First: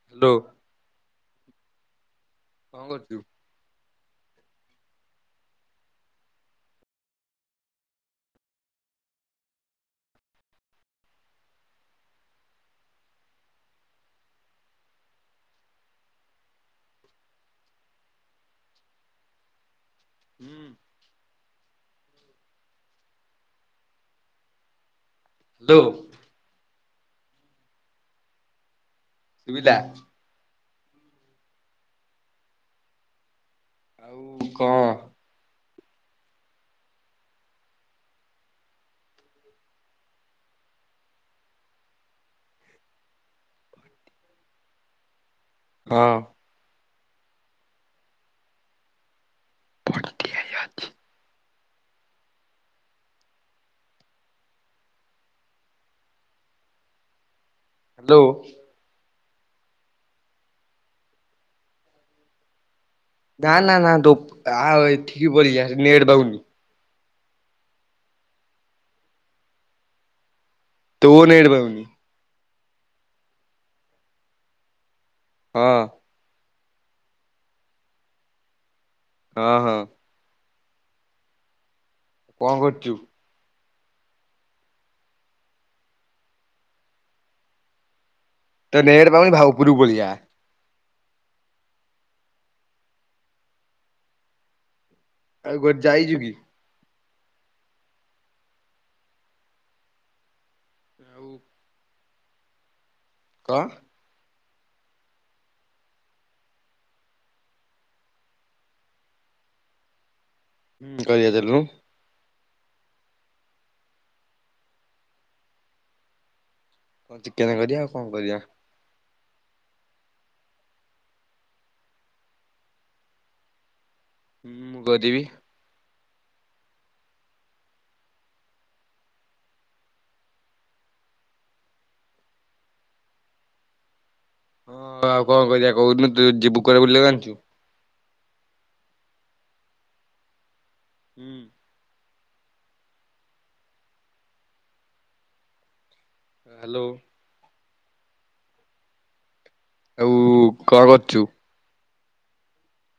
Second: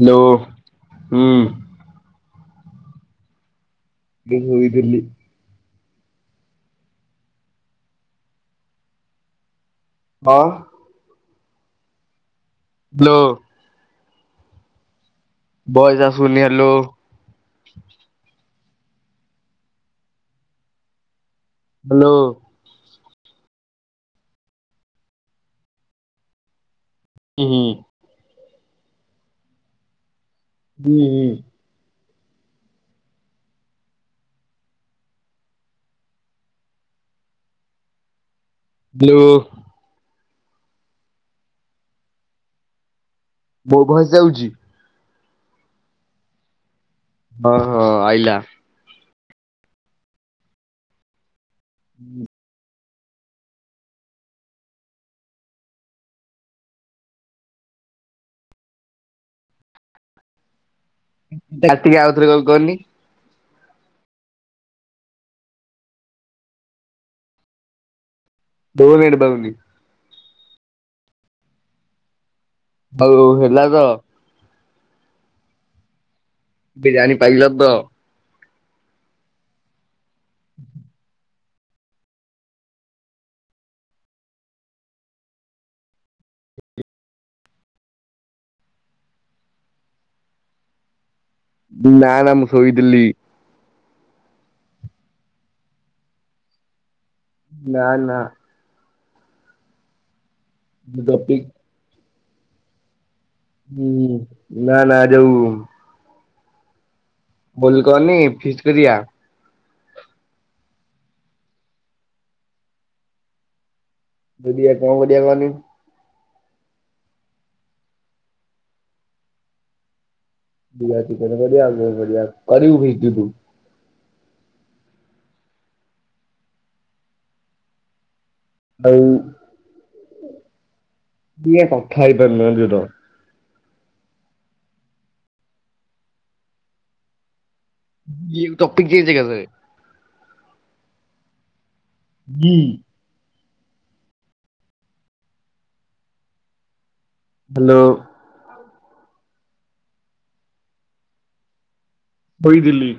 Hello ହୁଁ। କଣ କରୁଛୁ? [unintelligible] ହଁ। ବ୍ଲୋ [unintelligible] ହୁଁ। ହ୍ୟାଲୋ। ହ୍ୟାଲୋ। ଉ ହୁଁ। ସୁବିଲା? ହୁଁ ହୁଁ। ଆଉ କଣ? ବ୍ଲୁ। ବୋ ଭଏସ୍ ଯାଉଚି? ହଁ। ହଁ ହଁ ଆଇଲା। ପଠ୍ ଦିଆଇଅଛି। ହୁଁ। ହ୍ୟାଲୋ। ଯା ଟିକେ ଆଉଥରେ ଗ-ଗନି। ନା ନା ନା, ଦୋକ ଆଉ ଏଠିକି ପରିଯା ନେଡ଼ ଦଉନି। ବଉନେଟ୍ ପାଉନି। ତୋ ନେଟ୍ ପାଉନି। ହଉହଉ ହେଲା ତ। ହଁ। ବିରିୟାନୀ ପାଇଲ ତ? ହଁ ହଁ। ହୁ [unintelligible] କଣ କରଚୁ? ତ ନେଟ୍ ପାଉନି, ଭାଉ ଉପୁରୁକୁ ପଳିଆ। ନା, ନା ମୁସୋଇ ଦିଲ୍ଲି। ଆଉ କୁଆଡ଼େ ଯାଇଛୁ କି? ନା, ନା। ମୁଁ ଆଉ ଦପିକ୍ କଣ ହୁଁ, ନା ନା ଯଉ-ଉ ଭୁଲ୍ କରନି! ଫିଷ୍ଟ କରିଆ। ହୁଁ କରିଆ ଚାଲନୁ। ଯଧିଆ କଣ କରିଆ କହନି? କଣ ଚିକେନ କରିବା ଆଉ କଣ କରିବା? ଗୁଆ ତୀକର ବଢିଆ। ବଢିଆ କରିହୁଇତିତୁ? ହୁଁ ମୁଁ କରିବି।। ହଉ। ବିଏ କଥା ହେଇପାରଲେନି ର ହଁ, ଆଉ କଣ କରିବା କହୁନୁ, ତୁ ଯିବୁ କୁଆ ବୁଲିଆକୁ ଜାଣିଛୁ? ଇଏ ଟପିକ୍ ଚେଞ୍ଜ କରିଦେବେ। ହୁଁ। ହୁଁ। ହ୍ୟାଲୋ! ହ୍ୟାଲୋ! ଆଉ କଣ କରୁଚୁ? ବଇ ଦିଲି।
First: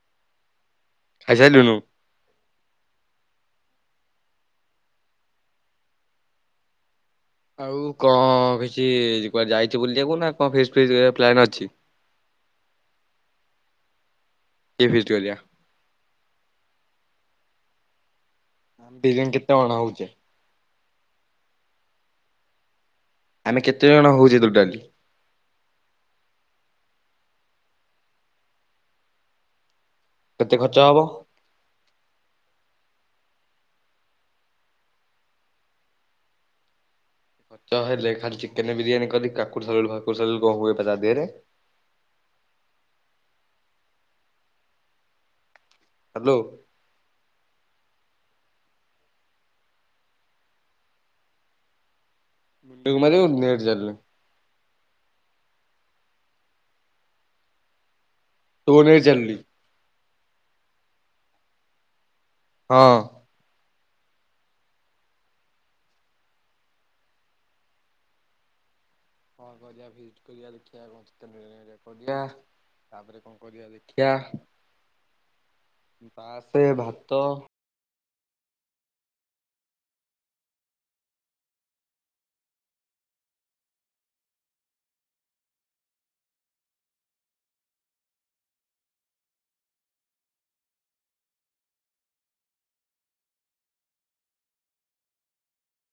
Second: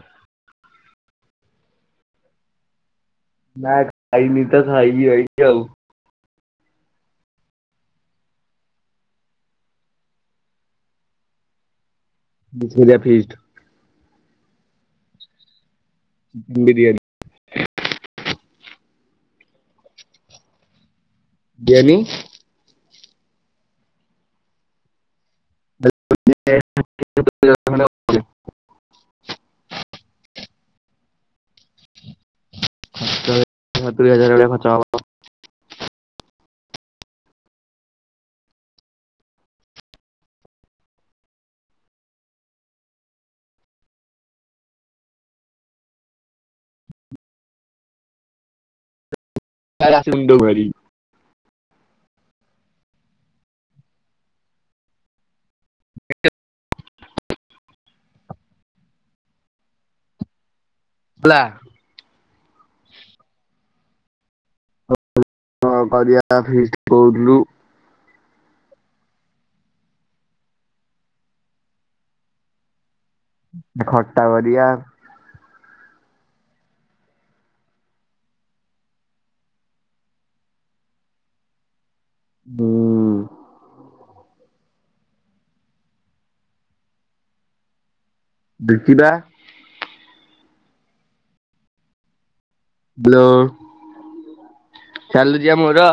ଖାଇସାଲୁନୁ? ନା ଖାଇ ନି ତ ଖାଇବି ଏଇଥି ଆଉ। ଆଉ କଣ କିଛି କୁଆଡେ ଯାଇଛି ବୁଲିବାକୁ ନା କଣ ଫିସ୍ ଫିସ୍ କରିବାକୁ ପ୍ଲାନ ଅଛି? [unintelligible] ଫିଷ୍ଟ କି ଫିଷ୍ଟ କରିବା? ବିରିୟାନୀ। ବିରିୟାନୀ କେତେ ଅଣା ହଉଛେ? [unintelligible] ଆମେ କେତେ ଜଣ ହଉଛେ ଟୋଟାଲି? [unintelligible] କେତେ ଖର୍ଚ୍ଚ ହବ? ଦୁଇ ହଜାର ଭଳିଆ ଖର୍ଚ୍ଚ ହେବ। ଖର୍ଚ୍ଚ ହେଲେ ଖାଲି ଚିକେନ ବିରିୟାନୀ କରି କାକୁଡି ସାଲାଡ଼ ଫାକୁଡ଼ି ସାଲାଡ଼ କଣ ହୁଏ ପା ତା ଦେହରେ। [inaudible] ହ୍ୟାଲୋ। [unintelligible] ମୁଣ୍ଡକୁ ମାରି [unintelligible] ଚାଲିଲେ। [unintelligible] ତୁ ନେଇ ଚାଲିଲି। ପ୍ଲା। ହଁ। କଣ କରିବା ଫିଷ୍ଟ କହୁଥିଲୁ? କଣ କରିବା ଫିଷ୍ଟ କରିବା ଦେଖିବା [unintelligible] କରିବା ଖଟା କରିବା। ପାସେ ଭାତ ହୁଁ। ବିକିବା। ବ୍ଲ ଚାଲୁଛିିବା ମୋର।